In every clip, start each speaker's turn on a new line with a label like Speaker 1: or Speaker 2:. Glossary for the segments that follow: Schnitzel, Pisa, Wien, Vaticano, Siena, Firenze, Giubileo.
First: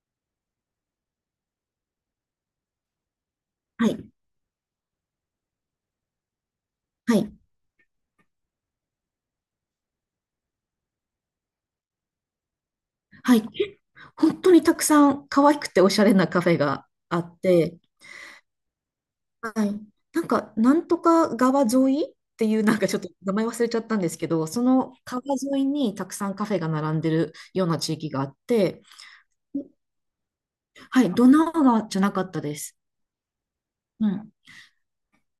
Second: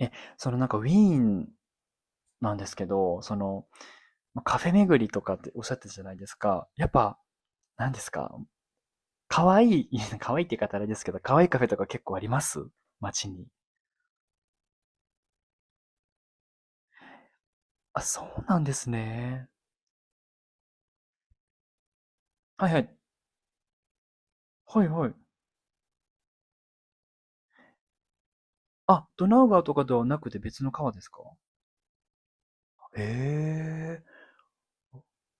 Speaker 1: え、そのなんかウィーンなんですけど、その、
Speaker 2: はい、
Speaker 1: ま、カフェ巡りとかっておっしゃってたじゃないですか。やっ
Speaker 2: は
Speaker 1: ぱ、
Speaker 2: い、
Speaker 1: なんですか、可愛い、いや、可愛いって言い方あれですけど、可愛いカフェとか結構あります街
Speaker 2: はい。
Speaker 1: に。
Speaker 2: 本当にたくさん可愛くておしゃれなカフェがあって、
Speaker 1: あ、そうなんですね。
Speaker 2: はい。なんか、なんとか川沿いっていう、
Speaker 1: はい
Speaker 2: な
Speaker 1: は
Speaker 2: んか
Speaker 1: い。
Speaker 2: ちょっと名前忘れちゃったんですけど、そ
Speaker 1: はい
Speaker 2: の
Speaker 1: はい。
Speaker 2: 川沿いにたくさんカフェが並んでるような地域があって、
Speaker 1: あ、ドナウ川とかではなくて別の川で
Speaker 2: は
Speaker 1: す
Speaker 2: い、
Speaker 1: か
Speaker 2: ドナウ川じゃなかったです。
Speaker 1: へえ。
Speaker 2: うん。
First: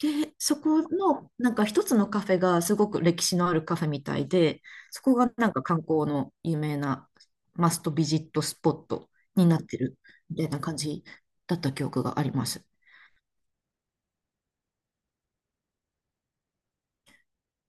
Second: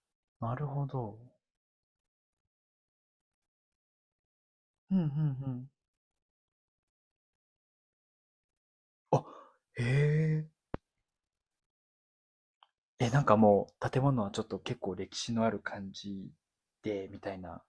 Speaker 2: で、
Speaker 1: な
Speaker 2: そ
Speaker 1: る
Speaker 2: こ
Speaker 1: ほど。
Speaker 2: の、なんか一つのカフェがすごく歴史のあるカフェみたいで、
Speaker 1: うんう
Speaker 2: そ
Speaker 1: んう
Speaker 2: こがなんか
Speaker 1: ん。
Speaker 2: 観光の有名なマストビジットスポット
Speaker 1: あ、
Speaker 2: になって
Speaker 1: へ
Speaker 2: るみたい
Speaker 1: え。
Speaker 2: な感じだった記憶があります。
Speaker 1: え、なんかもう建物はちょっと結構歴史のある感じで、みたいな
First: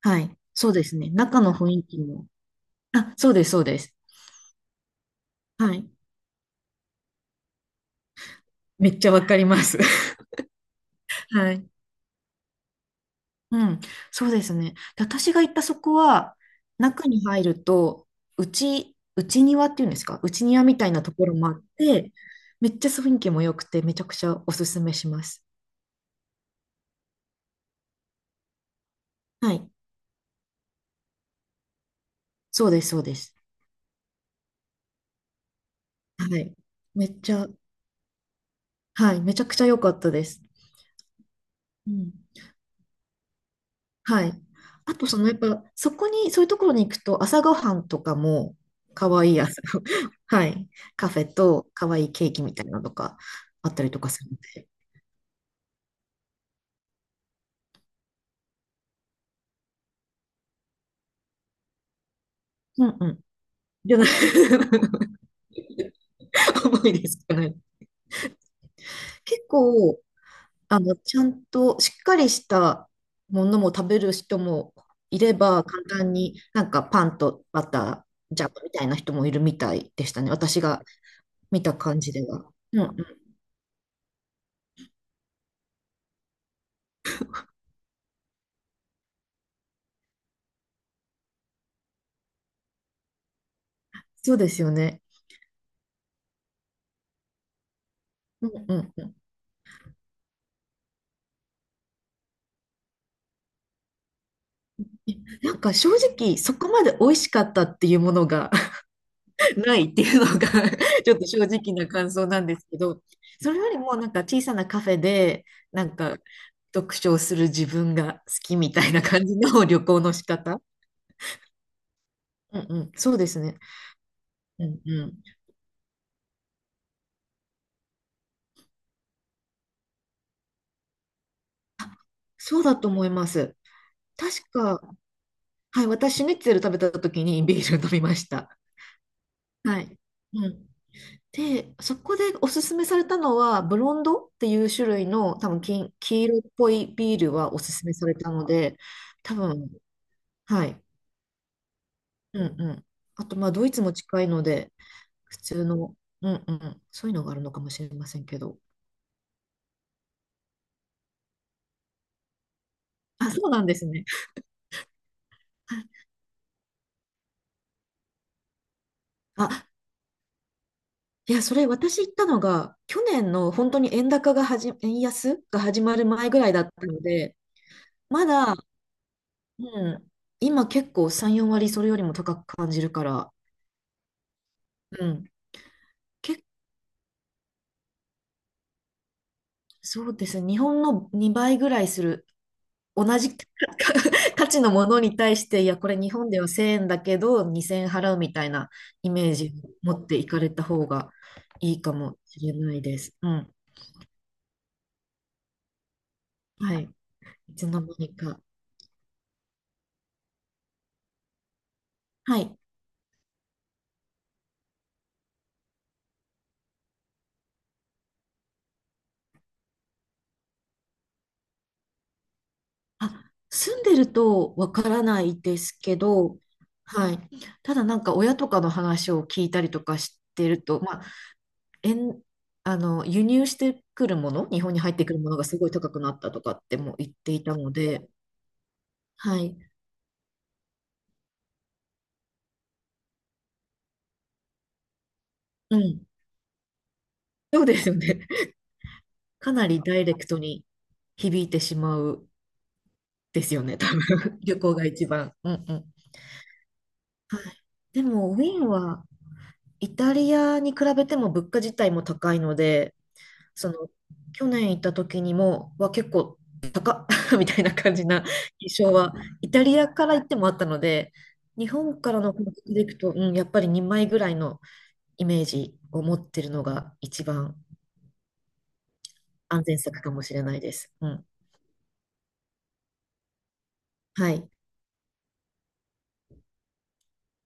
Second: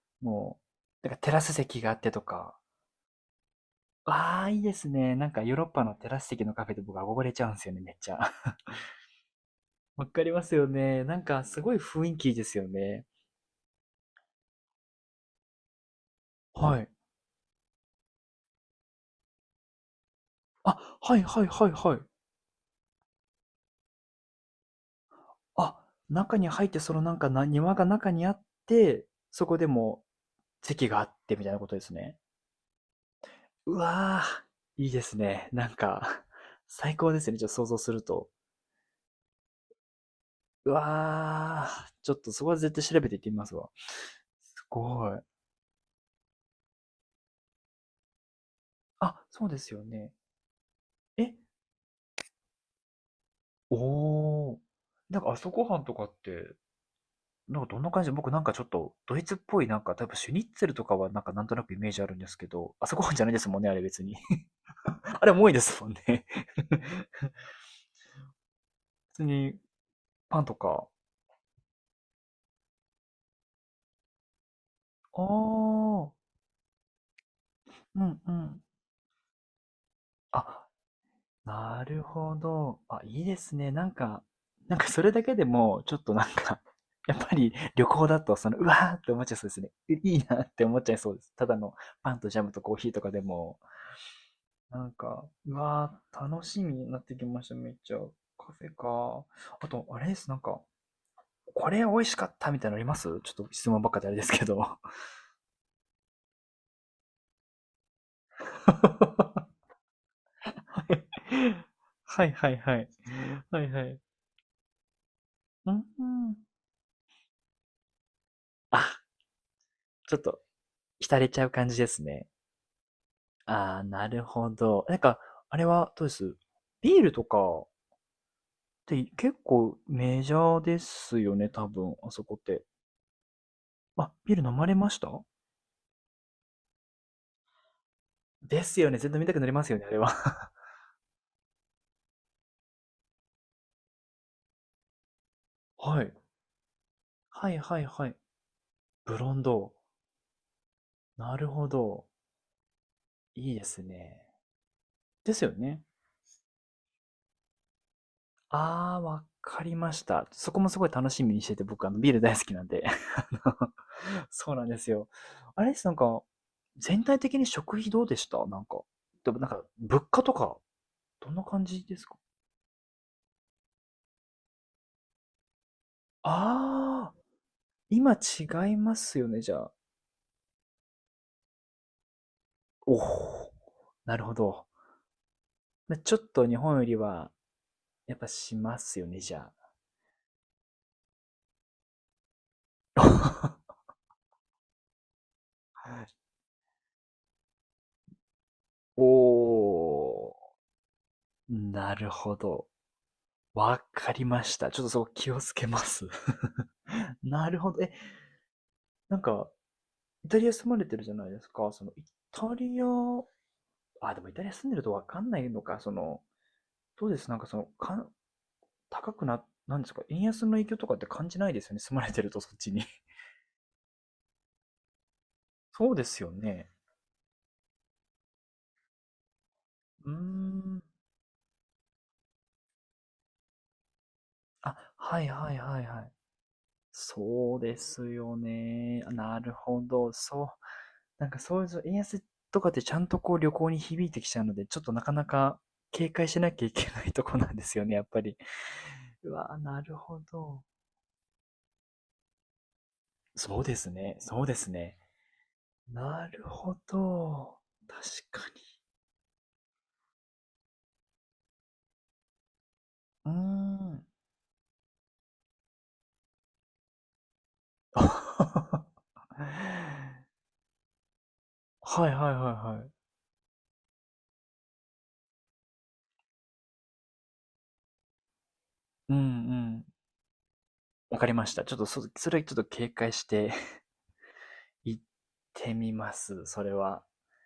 Speaker 2: はい。
Speaker 1: も
Speaker 2: そうです
Speaker 1: う、だ
Speaker 2: ね。
Speaker 1: からテラ
Speaker 2: 中
Speaker 1: ス
Speaker 2: の雰
Speaker 1: 席
Speaker 2: 囲
Speaker 1: があ
Speaker 2: 気
Speaker 1: ってと
Speaker 2: も。
Speaker 1: か、
Speaker 2: あ、そうです、そうです。
Speaker 1: ああ、いいですね。なんかヨーロッ
Speaker 2: は
Speaker 1: パ
Speaker 2: い。
Speaker 1: のテラス席のカフェで僕憧れちゃうんですよね、めっちゃ。
Speaker 2: めっちゃわかります。
Speaker 1: わかりますよね。なん か
Speaker 2: は
Speaker 1: す
Speaker 2: い。
Speaker 1: ごい雰囲気いいですよね。
Speaker 2: うん、そうですね。で私が行ったそこは、
Speaker 1: はい。
Speaker 2: 中に入ると、内庭っていうんですか、内庭みたい
Speaker 1: あ、
Speaker 2: なと
Speaker 1: はい
Speaker 2: ころ
Speaker 1: はい
Speaker 2: もあっ
Speaker 1: はいはい。
Speaker 2: て、めっちゃ雰囲気も良くて、めちゃくちゃおすすめします。
Speaker 1: あ、中に入ってそのなんかな庭が中にあって、そ
Speaker 2: は
Speaker 1: こで
Speaker 2: い、
Speaker 1: も席があってみたいなことですね。
Speaker 2: そうです、そうです。
Speaker 1: うわあ、いいですね。なんか
Speaker 2: はい、
Speaker 1: 最
Speaker 2: め
Speaker 1: 高で
Speaker 2: っ
Speaker 1: す
Speaker 2: ち
Speaker 1: ね。ちょ
Speaker 2: ゃ、
Speaker 1: っと想像すると。
Speaker 2: はい、めちゃくちゃ良かったです。
Speaker 1: うわあ、
Speaker 2: う
Speaker 1: ち
Speaker 2: ん、
Speaker 1: ょっとそこは絶対調べていってみますわ。
Speaker 2: はい。
Speaker 1: す
Speaker 2: あと、
Speaker 1: ご
Speaker 2: そ
Speaker 1: い。
Speaker 2: の、やっぱ、そこに、そういうところに行くと、朝ごはんとかも、可
Speaker 1: あ、
Speaker 2: 愛い
Speaker 1: そう
Speaker 2: 朝、
Speaker 1: ですよね。
Speaker 2: はい、カフ
Speaker 1: え、
Speaker 2: ェと、可愛いケーキみたいなのとか、あっ
Speaker 1: お
Speaker 2: たりとかするの
Speaker 1: お。
Speaker 2: で。
Speaker 1: なんか朝ごはんとかって、なんかどんな感じで、僕なんかちょっとドイツっぽいなんか、たぶんシュニッツェルとかはなんかなんとなくイメージあるんですけど、朝ご
Speaker 2: う
Speaker 1: はん
Speaker 2: ん
Speaker 1: じゃないですもんね、あれ
Speaker 2: じゃ
Speaker 1: 別
Speaker 2: ない
Speaker 1: に。あれも多いで す
Speaker 2: で
Speaker 1: も
Speaker 2: い
Speaker 1: んね。
Speaker 2: で すかね。
Speaker 1: 普通
Speaker 2: 結
Speaker 1: に
Speaker 2: 構、
Speaker 1: パンとか。
Speaker 2: ちゃんとしっかりしたものも食べる人もい
Speaker 1: あ
Speaker 2: れば、簡単
Speaker 1: あ、
Speaker 2: になんかパンとバ
Speaker 1: う
Speaker 2: タ
Speaker 1: んう
Speaker 2: ー、ジャム
Speaker 1: ん。
Speaker 2: みたいな人もいるみたいでしたね。私
Speaker 1: あ、
Speaker 2: が見た
Speaker 1: な
Speaker 2: 感
Speaker 1: る
Speaker 2: じで
Speaker 1: ほ
Speaker 2: は。う
Speaker 1: ど。
Speaker 2: んう
Speaker 1: あ、いい
Speaker 2: ん、
Speaker 1: ですね。なんか、なんかそれだけでも、ちょっとなんか やっぱり旅行だと、その、うわーって思っちゃいそうですね。いいいなって思っちゃいそうです。ただのパンとジャムとコーヒーとかでも。
Speaker 2: そうですよ
Speaker 1: なん
Speaker 2: ね。
Speaker 1: か、うわー、楽しみになってきました、めっちゃ。
Speaker 2: うん
Speaker 1: カフェ
Speaker 2: うんうん。
Speaker 1: か。あと、あれです、なんか、これ美味しかったみたいなのありますちょっと質問ばっかであれですけど。
Speaker 2: なんか正直、そこまで美味しかったっていうものがないっていうのが ちょっと正直な感
Speaker 1: は
Speaker 2: 想
Speaker 1: い
Speaker 2: なん
Speaker 1: はい
Speaker 2: です
Speaker 1: は
Speaker 2: け
Speaker 1: い。
Speaker 2: ど、それ
Speaker 1: はい
Speaker 2: より
Speaker 1: は
Speaker 2: も
Speaker 1: い。
Speaker 2: なんか小さなカフェで
Speaker 1: う
Speaker 2: なんか
Speaker 1: ん
Speaker 2: 読書をする自分が好きみ
Speaker 1: あ、
Speaker 2: たいな感じの 旅行の
Speaker 1: ちょっ
Speaker 2: 仕
Speaker 1: と、
Speaker 2: 方。
Speaker 1: 浸れちゃう感じですね。
Speaker 2: うんうん、そうですね。
Speaker 1: ああ、なるほ
Speaker 2: うん
Speaker 1: ど。なん
Speaker 2: うん。
Speaker 1: か、あれはどうですビールとかって結構メジャーですよね、多分、あそこっ
Speaker 2: そう
Speaker 1: て。
Speaker 2: だと思います。
Speaker 1: あ、ビー
Speaker 2: 確
Speaker 1: ル飲まれ
Speaker 2: か、
Speaker 1: ました
Speaker 2: はい、私、シュニッツェル食べた時にビール飲みました。
Speaker 1: ですよね。全然見たくなりますよ
Speaker 2: は
Speaker 1: ね、あれ
Speaker 2: い。
Speaker 1: は。
Speaker 2: うん。で、そこでおすすめされたのは、ブロンドっていう種類の、多分
Speaker 1: はい。
Speaker 2: 黄色っぽいビール
Speaker 1: は
Speaker 2: は
Speaker 1: い
Speaker 2: おす
Speaker 1: はい
Speaker 2: すめさ
Speaker 1: は
Speaker 2: れ
Speaker 1: い。
Speaker 2: たので、
Speaker 1: ブロ
Speaker 2: 多
Speaker 1: ン
Speaker 2: 分、
Speaker 1: ド。
Speaker 2: はい。
Speaker 1: なるほど。
Speaker 2: うんうん。あと、ま
Speaker 1: い
Speaker 2: あ、
Speaker 1: いで
Speaker 2: ドイ
Speaker 1: す
Speaker 2: ツも近
Speaker 1: ね。
Speaker 2: いので、
Speaker 1: で
Speaker 2: 普
Speaker 1: すよ
Speaker 2: 通
Speaker 1: ね。
Speaker 2: の、うんうん、そういうのがあるのかもしれませんけど。
Speaker 1: ああ、わかりました。そこもすごい楽しみにしてて、僕、あの、ビール大好きなんで。あ
Speaker 2: あ、そうなん
Speaker 1: の
Speaker 2: ですね。
Speaker 1: そうなんですよ。あれです、なん か、全体的に食費どうでしたなんか。でもなんか、
Speaker 2: あ、
Speaker 1: 物価とか、ど
Speaker 2: い
Speaker 1: んな
Speaker 2: や、そ
Speaker 1: 感
Speaker 2: れ
Speaker 1: じで
Speaker 2: 私
Speaker 1: す
Speaker 2: 行っ
Speaker 1: か
Speaker 2: たのが、去年の本当に円高がはじ、円安が始まる前ぐらいだったの
Speaker 1: ああ、
Speaker 2: で、
Speaker 1: 今
Speaker 2: まだ、
Speaker 1: 違いますよね、じゃ
Speaker 2: う
Speaker 1: あ。
Speaker 2: ん、今結構3、4割それよりも高く感じる
Speaker 1: お
Speaker 2: から、
Speaker 1: お、なるほど。
Speaker 2: うん、
Speaker 1: まあちょっ
Speaker 2: け、
Speaker 1: と日本よりは、やっぱしますよね、じゃ
Speaker 2: そうですね、日本の2倍ぐらいする同じ
Speaker 1: あ。
Speaker 2: 価値のものに対して、いや、これ日 本では1000円だけど2000円払うみたいな
Speaker 1: お
Speaker 2: イメージを持ってい
Speaker 1: お、
Speaker 2: かれた方がいいか
Speaker 1: なる
Speaker 2: も
Speaker 1: ほ
Speaker 2: しれ
Speaker 1: ど。
Speaker 2: ないです。うん。
Speaker 1: わかりました。ちょっとそこ気をつけます。
Speaker 2: はい。
Speaker 1: な
Speaker 2: い
Speaker 1: る
Speaker 2: つ
Speaker 1: ほ
Speaker 2: の
Speaker 1: ど。え、
Speaker 2: 間にか。
Speaker 1: なんか、イタリア住まれてるじゃないですか。その、イ
Speaker 2: は
Speaker 1: タ
Speaker 2: い。
Speaker 1: リア、あ、でもイタリア住んでるとわかんないのか。その、どうですなんかその、かん、高くな、なんですか円安の影響とかって感じないですよね。住まれてるとそっちに。
Speaker 2: あ、住んでるとわからないです
Speaker 1: そう
Speaker 2: け
Speaker 1: ですよ
Speaker 2: ど、
Speaker 1: ね。
Speaker 2: はい。ただなんか親とかの話を聞いたりとか
Speaker 1: うー
Speaker 2: してると、
Speaker 1: ん。
Speaker 2: まあ、円あの、輸入してくるもの、日本
Speaker 1: あ、
Speaker 2: に入ってくる
Speaker 1: はい
Speaker 2: ものが
Speaker 1: は
Speaker 2: す
Speaker 1: い
Speaker 2: ごい
Speaker 1: はい
Speaker 2: 高く
Speaker 1: は
Speaker 2: な
Speaker 1: い。
Speaker 2: ったとかっても言っていた
Speaker 1: そう
Speaker 2: の
Speaker 1: で
Speaker 2: で、
Speaker 1: すよね。
Speaker 2: は
Speaker 1: なる
Speaker 2: い。
Speaker 1: ほど。そう。なんかそういう円安とかってちゃんとこう旅行に響いてきちゃうので、ちょっとなかなか
Speaker 2: うん。
Speaker 1: 警戒しなきゃいけないとこなん
Speaker 2: そ
Speaker 1: で
Speaker 2: うで
Speaker 1: すよ
Speaker 2: すよ
Speaker 1: ね、やっぱ
Speaker 2: ね。
Speaker 1: り。う
Speaker 2: か
Speaker 1: わ、
Speaker 2: な
Speaker 1: な
Speaker 2: り
Speaker 1: る
Speaker 2: ダイレ
Speaker 1: ほ
Speaker 2: クト
Speaker 1: ど。
Speaker 2: に響いてしまうです
Speaker 1: そ
Speaker 2: よ
Speaker 1: うで
Speaker 2: ね、多
Speaker 1: す
Speaker 2: 分。
Speaker 1: ね。そうで
Speaker 2: 旅
Speaker 1: す
Speaker 2: 行が
Speaker 1: ね。
Speaker 2: 一番。うんうん。
Speaker 1: なるほ
Speaker 2: は
Speaker 1: ど。
Speaker 2: い。で
Speaker 1: 確
Speaker 2: も、ウ
Speaker 1: か
Speaker 2: ィ
Speaker 1: に。
Speaker 2: ーンはイタリアに比べても物価自体も高いので、
Speaker 1: うー
Speaker 2: その、
Speaker 1: ん。
Speaker 2: 去年行った時は結構高っ みたいな感 じな印
Speaker 1: は
Speaker 2: 象は、イタリアから行ってもあったので、日
Speaker 1: い
Speaker 2: 本
Speaker 1: は
Speaker 2: か
Speaker 1: い
Speaker 2: ら
Speaker 1: は
Speaker 2: の
Speaker 1: い
Speaker 2: 感覚で
Speaker 1: は
Speaker 2: い
Speaker 1: い。
Speaker 2: くと、うん、やっぱり2枚ぐらいのイメージを持ってるのが一番
Speaker 1: うんう
Speaker 2: 安全
Speaker 1: ん。
Speaker 2: 策かもしれないです。う
Speaker 1: わか
Speaker 2: ん。
Speaker 1: りました。ちょっとそ、それはちょっと警戒して
Speaker 2: はい。
Speaker 1: 行ってみます。それは。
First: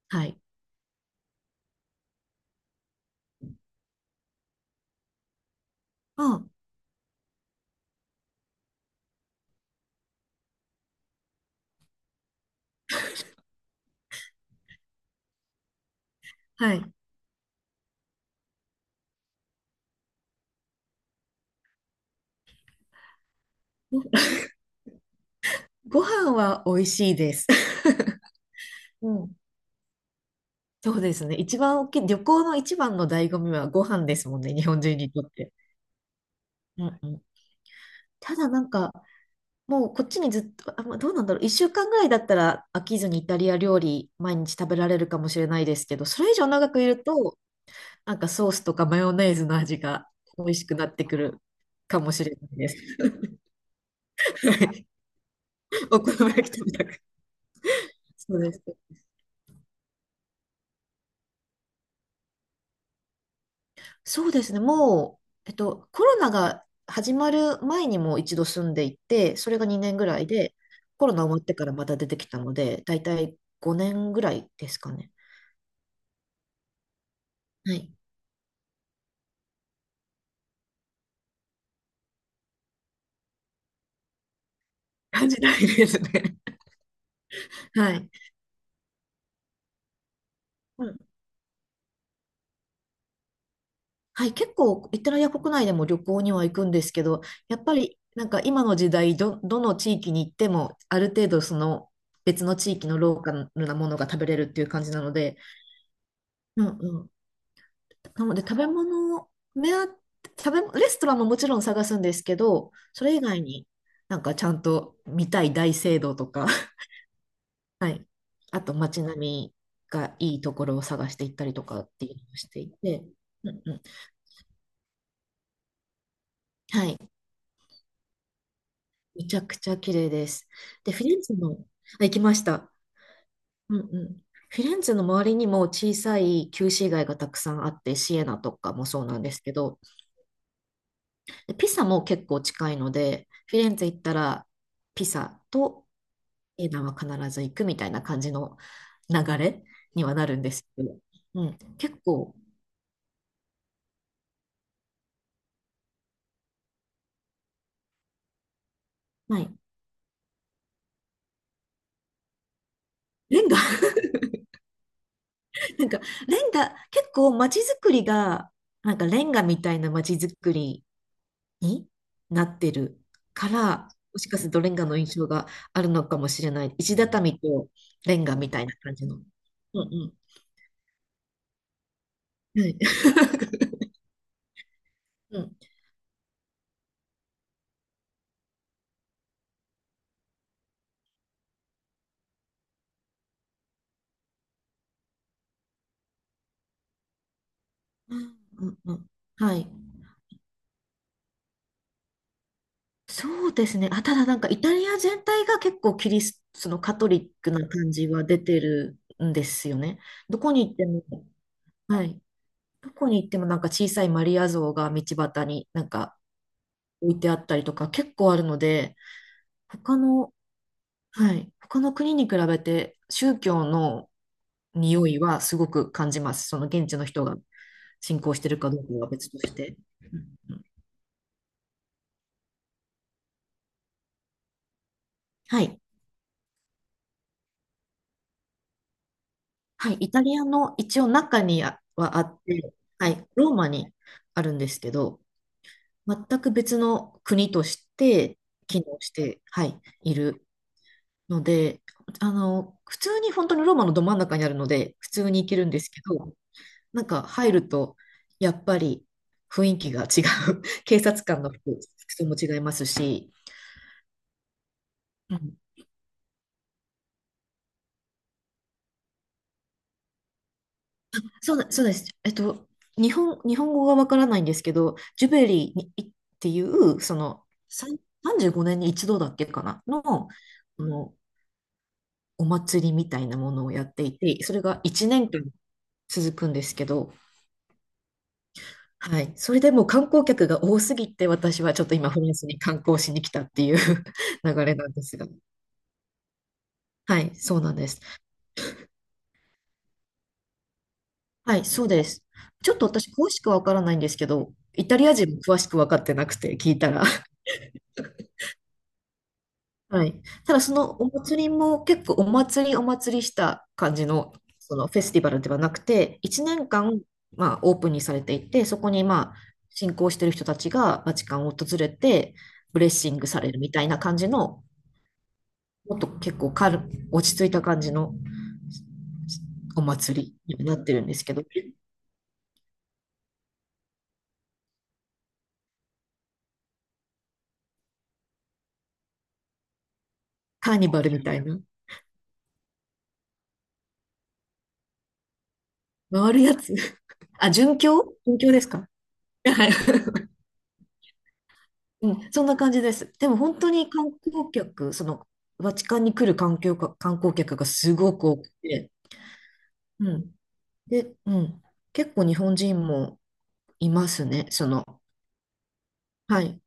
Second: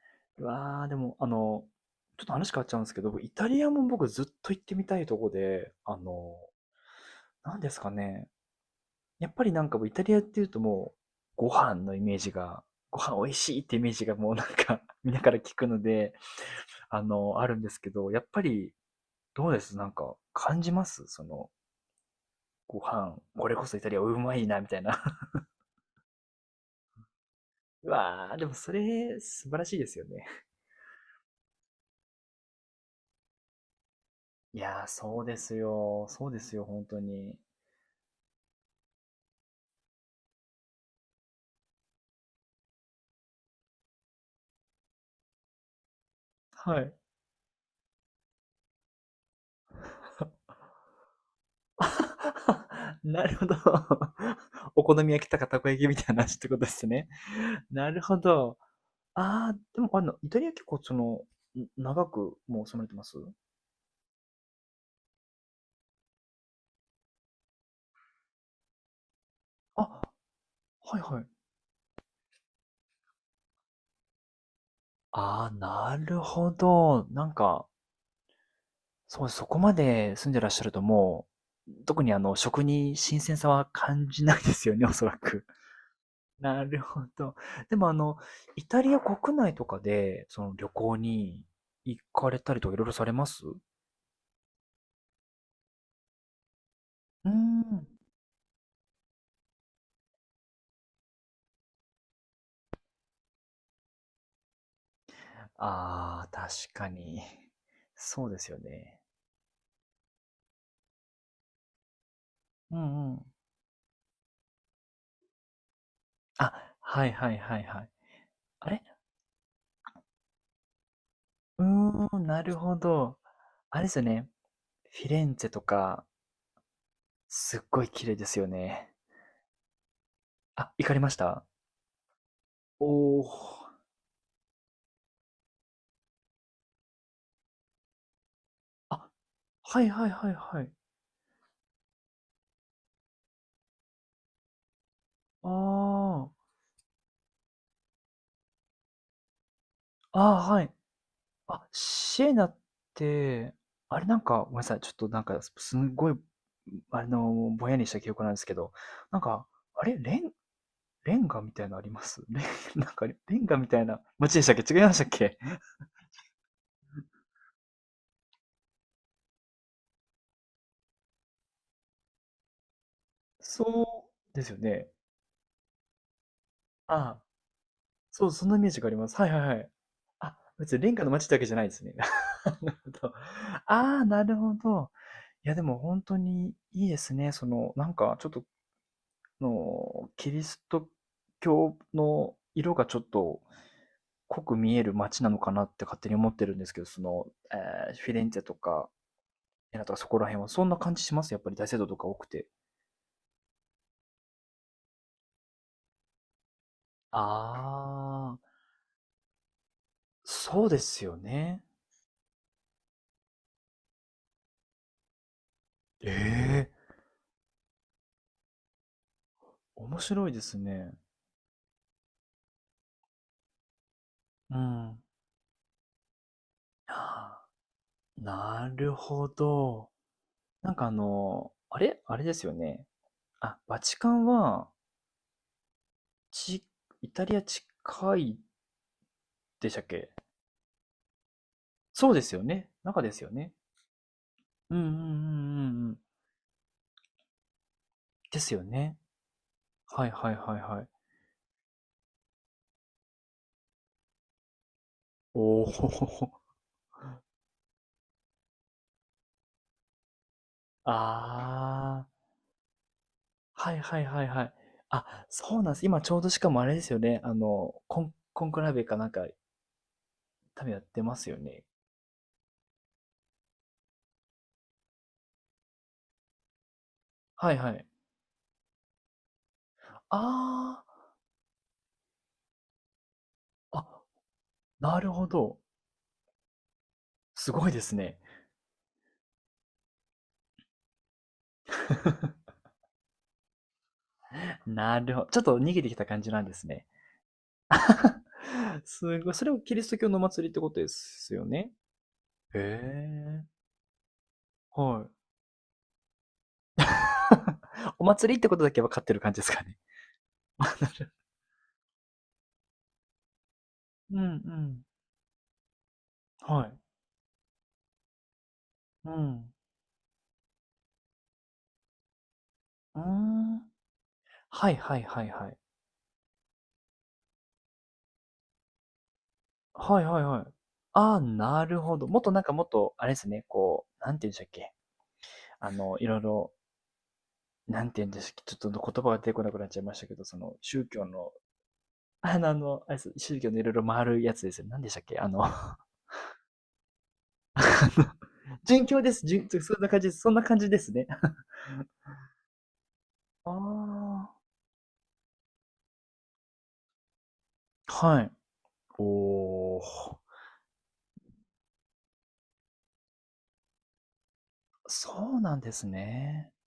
Speaker 2: はい。
Speaker 1: うわあ、でも、あの、ちょっと話変わっちゃうんですけど、僕イタリアも僕ずっと行ってみたいとこで、あ
Speaker 2: ま
Speaker 1: の、
Speaker 2: あ、
Speaker 1: なんですかね。やっぱりなんかもうイタリアっていうともう、ご飯のイメージが、ご飯美味しいってイメージがもうなんか みんなから聞くので、
Speaker 2: はい。
Speaker 1: あの、あるんですけど、やっぱりどうですなんか感じますその、ご飯、これこそイタリアうまいな、みたいな。
Speaker 2: ご飯は美味しいです。
Speaker 1: うわー、でもそ
Speaker 2: う
Speaker 1: れ
Speaker 2: ん。
Speaker 1: 素晴らしいですよね。
Speaker 2: そうですね。一番大きい、旅行の一番の醍醐味はご飯ですもんね、
Speaker 1: い
Speaker 2: 日本
Speaker 1: やー、
Speaker 2: 人にと
Speaker 1: そう
Speaker 2: っ
Speaker 1: で
Speaker 2: て。
Speaker 1: すよ。そうですよ、本
Speaker 2: うん
Speaker 1: 当
Speaker 2: うん、
Speaker 1: に。
Speaker 2: ただなんか、もうこっちにずっと、あ、まあどうなんだろう、1週間ぐらいだったら飽きずにイタリア料理毎日食べられるかもしれないですけど、それ以上長
Speaker 1: は
Speaker 2: くい
Speaker 1: い。
Speaker 2: ると、なんかソースとかマヨネーズの味が美味しくなってくるかもしれないです。
Speaker 1: なるほど。お好 み焼きとかたこ焼きみ
Speaker 2: お
Speaker 1: た
Speaker 2: 好
Speaker 1: いな
Speaker 2: み
Speaker 1: 話って
Speaker 2: 焼
Speaker 1: こ
Speaker 2: き
Speaker 1: と
Speaker 2: 食
Speaker 1: で
Speaker 2: べた
Speaker 1: す
Speaker 2: く。
Speaker 1: ね。なるほ
Speaker 2: そうで
Speaker 1: ど。
Speaker 2: す。
Speaker 1: ああ、でも、あの、イタリア結構その、ん長くもう住まれてます
Speaker 2: そうですね。もう、コロナが始まる前にも一度住んでいて、それが
Speaker 1: あ、
Speaker 2: 2年ぐらいで、
Speaker 1: はい
Speaker 2: コロ
Speaker 1: は
Speaker 2: ナ
Speaker 1: い。
Speaker 2: 終わってからまた出てきたので、だいたい5年ぐらいですかね。
Speaker 1: ああ、なるほど。なんか、
Speaker 2: はい。
Speaker 1: そう、そこまで住んでらっしゃるともう、特にあの、食に新鮮さは感じないですよね、おそら
Speaker 2: 感じ
Speaker 1: く。
Speaker 2: ないです ね。
Speaker 1: なるほど。でも
Speaker 2: は
Speaker 1: あ
Speaker 2: い。
Speaker 1: の、イタリア国内とかで、その旅
Speaker 2: う
Speaker 1: 行
Speaker 2: ん。
Speaker 1: に行かれたりとかいろいろされますう
Speaker 2: はい。結構、イタリア国内でも旅行には行くんですけど、
Speaker 1: ー
Speaker 2: やっぱ
Speaker 1: ん。
Speaker 2: り、なんか今の時代、どの地域に行っても、ある程度その別の地域のローカルなものが食べれるっていう感じなので、
Speaker 1: ああ、
Speaker 2: うん
Speaker 1: 確か
Speaker 2: うん、
Speaker 1: に。
Speaker 2: な
Speaker 1: そう
Speaker 2: の
Speaker 1: で
Speaker 2: で
Speaker 1: す
Speaker 2: 食
Speaker 1: よ
Speaker 2: べ
Speaker 1: ね。
Speaker 2: 物目当て、食べ、レストランももちろん探すんですけど、
Speaker 1: う
Speaker 2: そ
Speaker 1: ん
Speaker 2: れ
Speaker 1: う
Speaker 2: 以
Speaker 1: ん。
Speaker 2: 外になんかちゃんと見たい大聖堂とか、
Speaker 1: あ、はいはいはいは
Speaker 2: は
Speaker 1: い。
Speaker 2: い。あ
Speaker 1: あ
Speaker 2: と
Speaker 1: れ
Speaker 2: 街並みがいいところを探していったり
Speaker 1: う
Speaker 2: とかっていう
Speaker 1: ー
Speaker 2: の
Speaker 1: ん、
Speaker 2: を
Speaker 1: な
Speaker 2: し
Speaker 1: る
Speaker 2: てい
Speaker 1: ほ
Speaker 2: て、
Speaker 1: ど。
Speaker 2: うんう
Speaker 1: あ
Speaker 2: ん。
Speaker 1: れですよね。フィレンツェとか、
Speaker 2: はい。
Speaker 1: すっごい綺麗ですよね。
Speaker 2: めちゃくちゃ綺麗です。
Speaker 1: あ、行
Speaker 2: で、
Speaker 1: かれ
Speaker 2: フィ
Speaker 1: まし
Speaker 2: レンツェ
Speaker 1: た
Speaker 2: の、あ、行きました。
Speaker 1: おー。
Speaker 2: うんうん。フィレンツェの周りにも小さい旧市街がたくさんあって、シエナとかもそう
Speaker 1: あ、
Speaker 2: なんですけど、
Speaker 1: はいはいはいはい。
Speaker 2: ピサも結構近いので、フィレンツェ行ったらピサと
Speaker 1: あ
Speaker 2: エナは必ず行くみたいな感じの流れには
Speaker 1: あ、
Speaker 2: なるん
Speaker 1: あ
Speaker 2: で
Speaker 1: あ、は
Speaker 2: す
Speaker 1: い。
Speaker 2: けど、うん、
Speaker 1: あ、
Speaker 2: 結
Speaker 1: シエ
Speaker 2: 構、
Speaker 1: ナって、あれなんか、ごめんなさい。ちょっとなんか、すすんごい、あの、ぼんやりした記憶なんですけど、なん
Speaker 2: は
Speaker 1: か、
Speaker 2: い、
Speaker 1: あれレン、レンガみたいなのあります なんかレ
Speaker 2: レ
Speaker 1: ン
Speaker 2: ン
Speaker 1: ガ
Speaker 2: ガ
Speaker 1: みたいな 街でしたっけ違いましたっけ
Speaker 2: なんかレンガ、結構街づくりが、なんかレンガみたいな街づくりになってるから、
Speaker 1: そ
Speaker 2: もし
Speaker 1: う
Speaker 2: か
Speaker 1: で
Speaker 2: する
Speaker 1: すよ
Speaker 2: とレンガ
Speaker 1: ね。
Speaker 2: の印象があるのかもしれない。石
Speaker 1: あ
Speaker 2: 畳とレン
Speaker 1: そう、
Speaker 2: ガ
Speaker 1: そん
Speaker 2: み
Speaker 1: なイ
Speaker 2: たい
Speaker 1: メー
Speaker 2: な
Speaker 1: ジがあ
Speaker 2: 感
Speaker 1: り
Speaker 2: じ
Speaker 1: ます。
Speaker 2: の。
Speaker 1: はいはいはい。
Speaker 2: うん
Speaker 1: あ、別に、レンガの街ってわけじゃないですね。
Speaker 2: うん。は
Speaker 1: な
Speaker 2: い。
Speaker 1: るほど。ああ、なるほど。
Speaker 2: う
Speaker 1: いや、
Speaker 2: ん。
Speaker 1: でも本当にいいですね。その、なんかちょっと、の、キリスト教の色がちょっと濃く見える街なのかなって勝手に思ってるんですけど、その、フィ
Speaker 2: う
Speaker 1: レン
Speaker 2: ん
Speaker 1: ツェと
Speaker 2: うん
Speaker 1: か、
Speaker 2: うん。はい。
Speaker 1: エナとかそこら辺はそんな感じします？やっぱり大聖堂とか多くて。
Speaker 2: そうですね。あ、ただなんかイタリア全体が結構キリスト、のカトリックな感じは
Speaker 1: あ
Speaker 2: 出
Speaker 1: あ、
Speaker 2: てるんですよね。どこ
Speaker 1: そ
Speaker 2: に
Speaker 1: う
Speaker 2: 行っ
Speaker 1: で
Speaker 2: ても、
Speaker 1: すよね。
Speaker 2: はい。どこに行ってもなんか小さいマリア像が道端になん
Speaker 1: え
Speaker 2: か
Speaker 1: え、
Speaker 2: 置いてあったりとか結構あるので、他
Speaker 1: 面白い
Speaker 2: の、
Speaker 1: ですね。
Speaker 2: はい。他の国に比べて宗教の
Speaker 1: うん。
Speaker 2: 匂いはすごく感じます。その現地の人が
Speaker 1: ああ。
Speaker 2: 信仰してる
Speaker 1: な
Speaker 2: かどう
Speaker 1: る
Speaker 2: かは
Speaker 1: ほ
Speaker 2: 別として。
Speaker 1: ど。
Speaker 2: うんうん、
Speaker 1: なんかあの、あれあれですよね。あ、バチカンは、
Speaker 2: はい。
Speaker 1: ち、イタリア近いでしたっ
Speaker 2: はい、
Speaker 1: け
Speaker 2: イタリアの一応中に
Speaker 1: そう
Speaker 2: あ
Speaker 1: です
Speaker 2: っ
Speaker 1: よね。
Speaker 2: て、
Speaker 1: 中
Speaker 2: は
Speaker 1: です
Speaker 2: い、
Speaker 1: よね。
Speaker 2: ローマにあるんで
Speaker 1: うん
Speaker 2: す
Speaker 1: うんう
Speaker 2: け
Speaker 1: んう
Speaker 2: ど、
Speaker 1: んうん。
Speaker 2: 全く別の国として
Speaker 1: ですよ
Speaker 2: 機
Speaker 1: ね。
Speaker 2: 能して、はい、
Speaker 1: はい
Speaker 2: い
Speaker 1: はい
Speaker 2: る
Speaker 1: はいはい。
Speaker 2: ので、あの、普通に本当にローマのど真ん中にあるので、普通
Speaker 1: お
Speaker 2: に行けるんですけ
Speaker 1: お。
Speaker 2: ど、なんか入ると、やっぱり雰囲気が違う。警察官の
Speaker 1: あ
Speaker 2: 服
Speaker 1: あ。
Speaker 2: 装も違いますし、
Speaker 1: はいはいはいはい。あ、
Speaker 2: う
Speaker 1: そ
Speaker 2: ん、
Speaker 1: うなんです。今ちょうどしかもあれですよね。あの、コンクラベかなんか、多分やってますよ
Speaker 2: そう
Speaker 1: ね。
Speaker 2: な、そうです。日本語がわからないんですけど、ジュベリーにいっていう、その、
Speaker 1: はいはい。
Speaker 2: 35年に一度だっけかな、の、
Speaker 1: あ
Speaker 2: あの、お祭りみたいなものを
Speaker 1: あ。
Speaker 2: やっ
Speaker 1: あ、
Speaker 2: ていて、それが
Speaker 1: な
Speaker 2: 1
Speaker 1: るほ
Speaker 2: 年間
Speaker 1: ど。
Speaker 2: 続くんですけど、
Speaker 1: すごいですね。
Speaker 2: はい。それでもう観光客が多すぎて、私はちょっと今フランス に観光しに来たっていう 流れなん
Speaker 1: な
Speaker 2: で
Speaker 1: る
Speaker 2: す
Speaker 1: ほど。
Speaker 2: が。
Speaker 1: ちょっと逃げてきた感じなんですね。
Speaker 2: はい、そうなんです。
Speaker 1: すごい。それをキリスト教のお祭りってことですよ
Speaker 2: はい、
Speaker 1: ね。
Speaker 2: そうです。
Speaker 1: へ
Speaker 2: ちょっと私詳し
Speaker 1: え。
Speaker 2: くわからないんですけど、イタ
Speaker 1: は
Speaker 2: リア人
Speaker 1: い。
Speaker 2: も詳しく分かってなくて聞いたら、
Speaker 1: お祭りってことだけ分かってる感じですかね。
Speaker 2: はい。ただそのお祭りも結構お祭りお祭りした感じ
Speaker 1: うんう
Speaker 2: の、そ
Speaker 1: ん。
Speaker 2: のフェスティバルではなくて、1
Speaker 1: は
Speaker 2: 年
Speaker 1: い。
Speaker 2: 間、まあ、オープンにされていて、そこに
Speaker 1: う
Speaker 2: まあ
Speaker 1: ん。
Speaker 2: 信仰してる人たちがバチカンを訪れて、ブレッ
Speaker 1: うー
Speaker 2: シングされる
Speaker 1: ん。
Speaker 2: みたいな感じの、
Speaker 1: はいはいはいはい。
Speaker 2: もっと結構落ち着いた感じのお
Speaker 1: はいはい
Speaker 2: 祭
Speaker 1: はい。
Speaker 2: りになってるん
Speaker 1: あ
Speaker 2: で
Speaker 1: あ、
Speaker 2: すけど、
Speaker 1: なるほど。もっとなんかもっと、あれですね、こう、なんて言うんでしたっけ。あの、いろいろ、なんて言うんでしたっけ。ちょっと言葉が出てこなくなっちゃいましたけど、その、
Speaker 2: カー
Speaker 1: 宗
Speaker 2: ニバ
Speaker 1: 教
Speaker 2: ルみ
Speaker 1: の、
Speaker 2: たいな、
Speaker 1: あの、あのあれです宗教のいろいろ回るやつですよ。なんでしたっけあの
Speaker 2: 回るやつ。あ、殉教で す
Speaker 1: 殉
Speaker 2: か。
Speaker 1: 教です。
Speaker 2: はい。
Speaker 1: そんな感じで す。そんな感じですね。
Speaker 2: うん、そんな感じです。でも
Speaker 1: あ
Speaker 2: 本当に観
Speaker 1: あ。
Speaker 2: 光客、そのバチカンに来る観光客、観光客がすご
Speaker 1: は
Speaker 2: く
Speaker 1: い。
Speaker 2: 多くて、
Speaker 1: おー。
Speaker 2: うん。で、うん。結構日本人もいますね、その。
Speaker 1: そうなんです
Speaker 2: は
Speaker 1: ね。
Speaker 2: い。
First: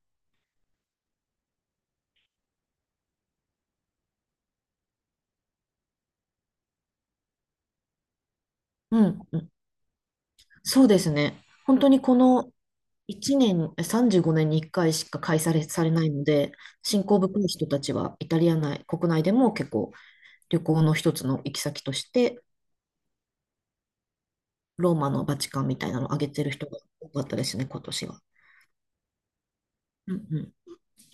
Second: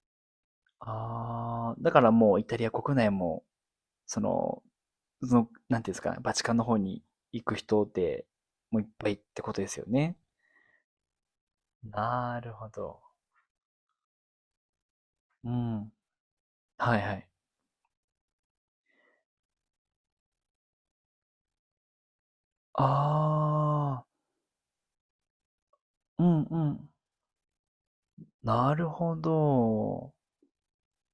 Speaker 1: ああ。だからもうイタリア国内も、その、その、なんていうんですかね、バチカンの方に行く人でもういっ
Speaker 2: う
Speaker 1: ぱいっ
Speaker 2: ん、う
Speaker 1: て
Speaker 2: ん。
Speaker 1: ことですよね。
Speaker 2: そうですね。本当にこ
Speaker 1: なる
Speaker 2: の
Speaker 1: ほど。
Speaker 2: 1年、35年に1回しか開催
Speaker 1: う
Speaker 2: され、
Speaker 1: ん。
Speaker 2: されないので、
Speaker 1: はい
Speaker 2: 新
Speaker 1: は
Speaker 2: 興
Speaker 1: い。
Speaker 2: 部い人たちはイタリア内、国内でも結構旅行の一つの行き先として、
Speaker 1: ああ。
Speaker 2: ローマのバチカンみたいなのを
Speaker 1: う
Speaker 2: 挙げ
Speaker 1: ん
Speaker 2: てる
Speaker 1: う
Speaker 2: 人が
Speaker 1: ん。
Speaker 2: 多かったですね、今年は。
Speaker 1: なるほど。
Speaker 2: うんうん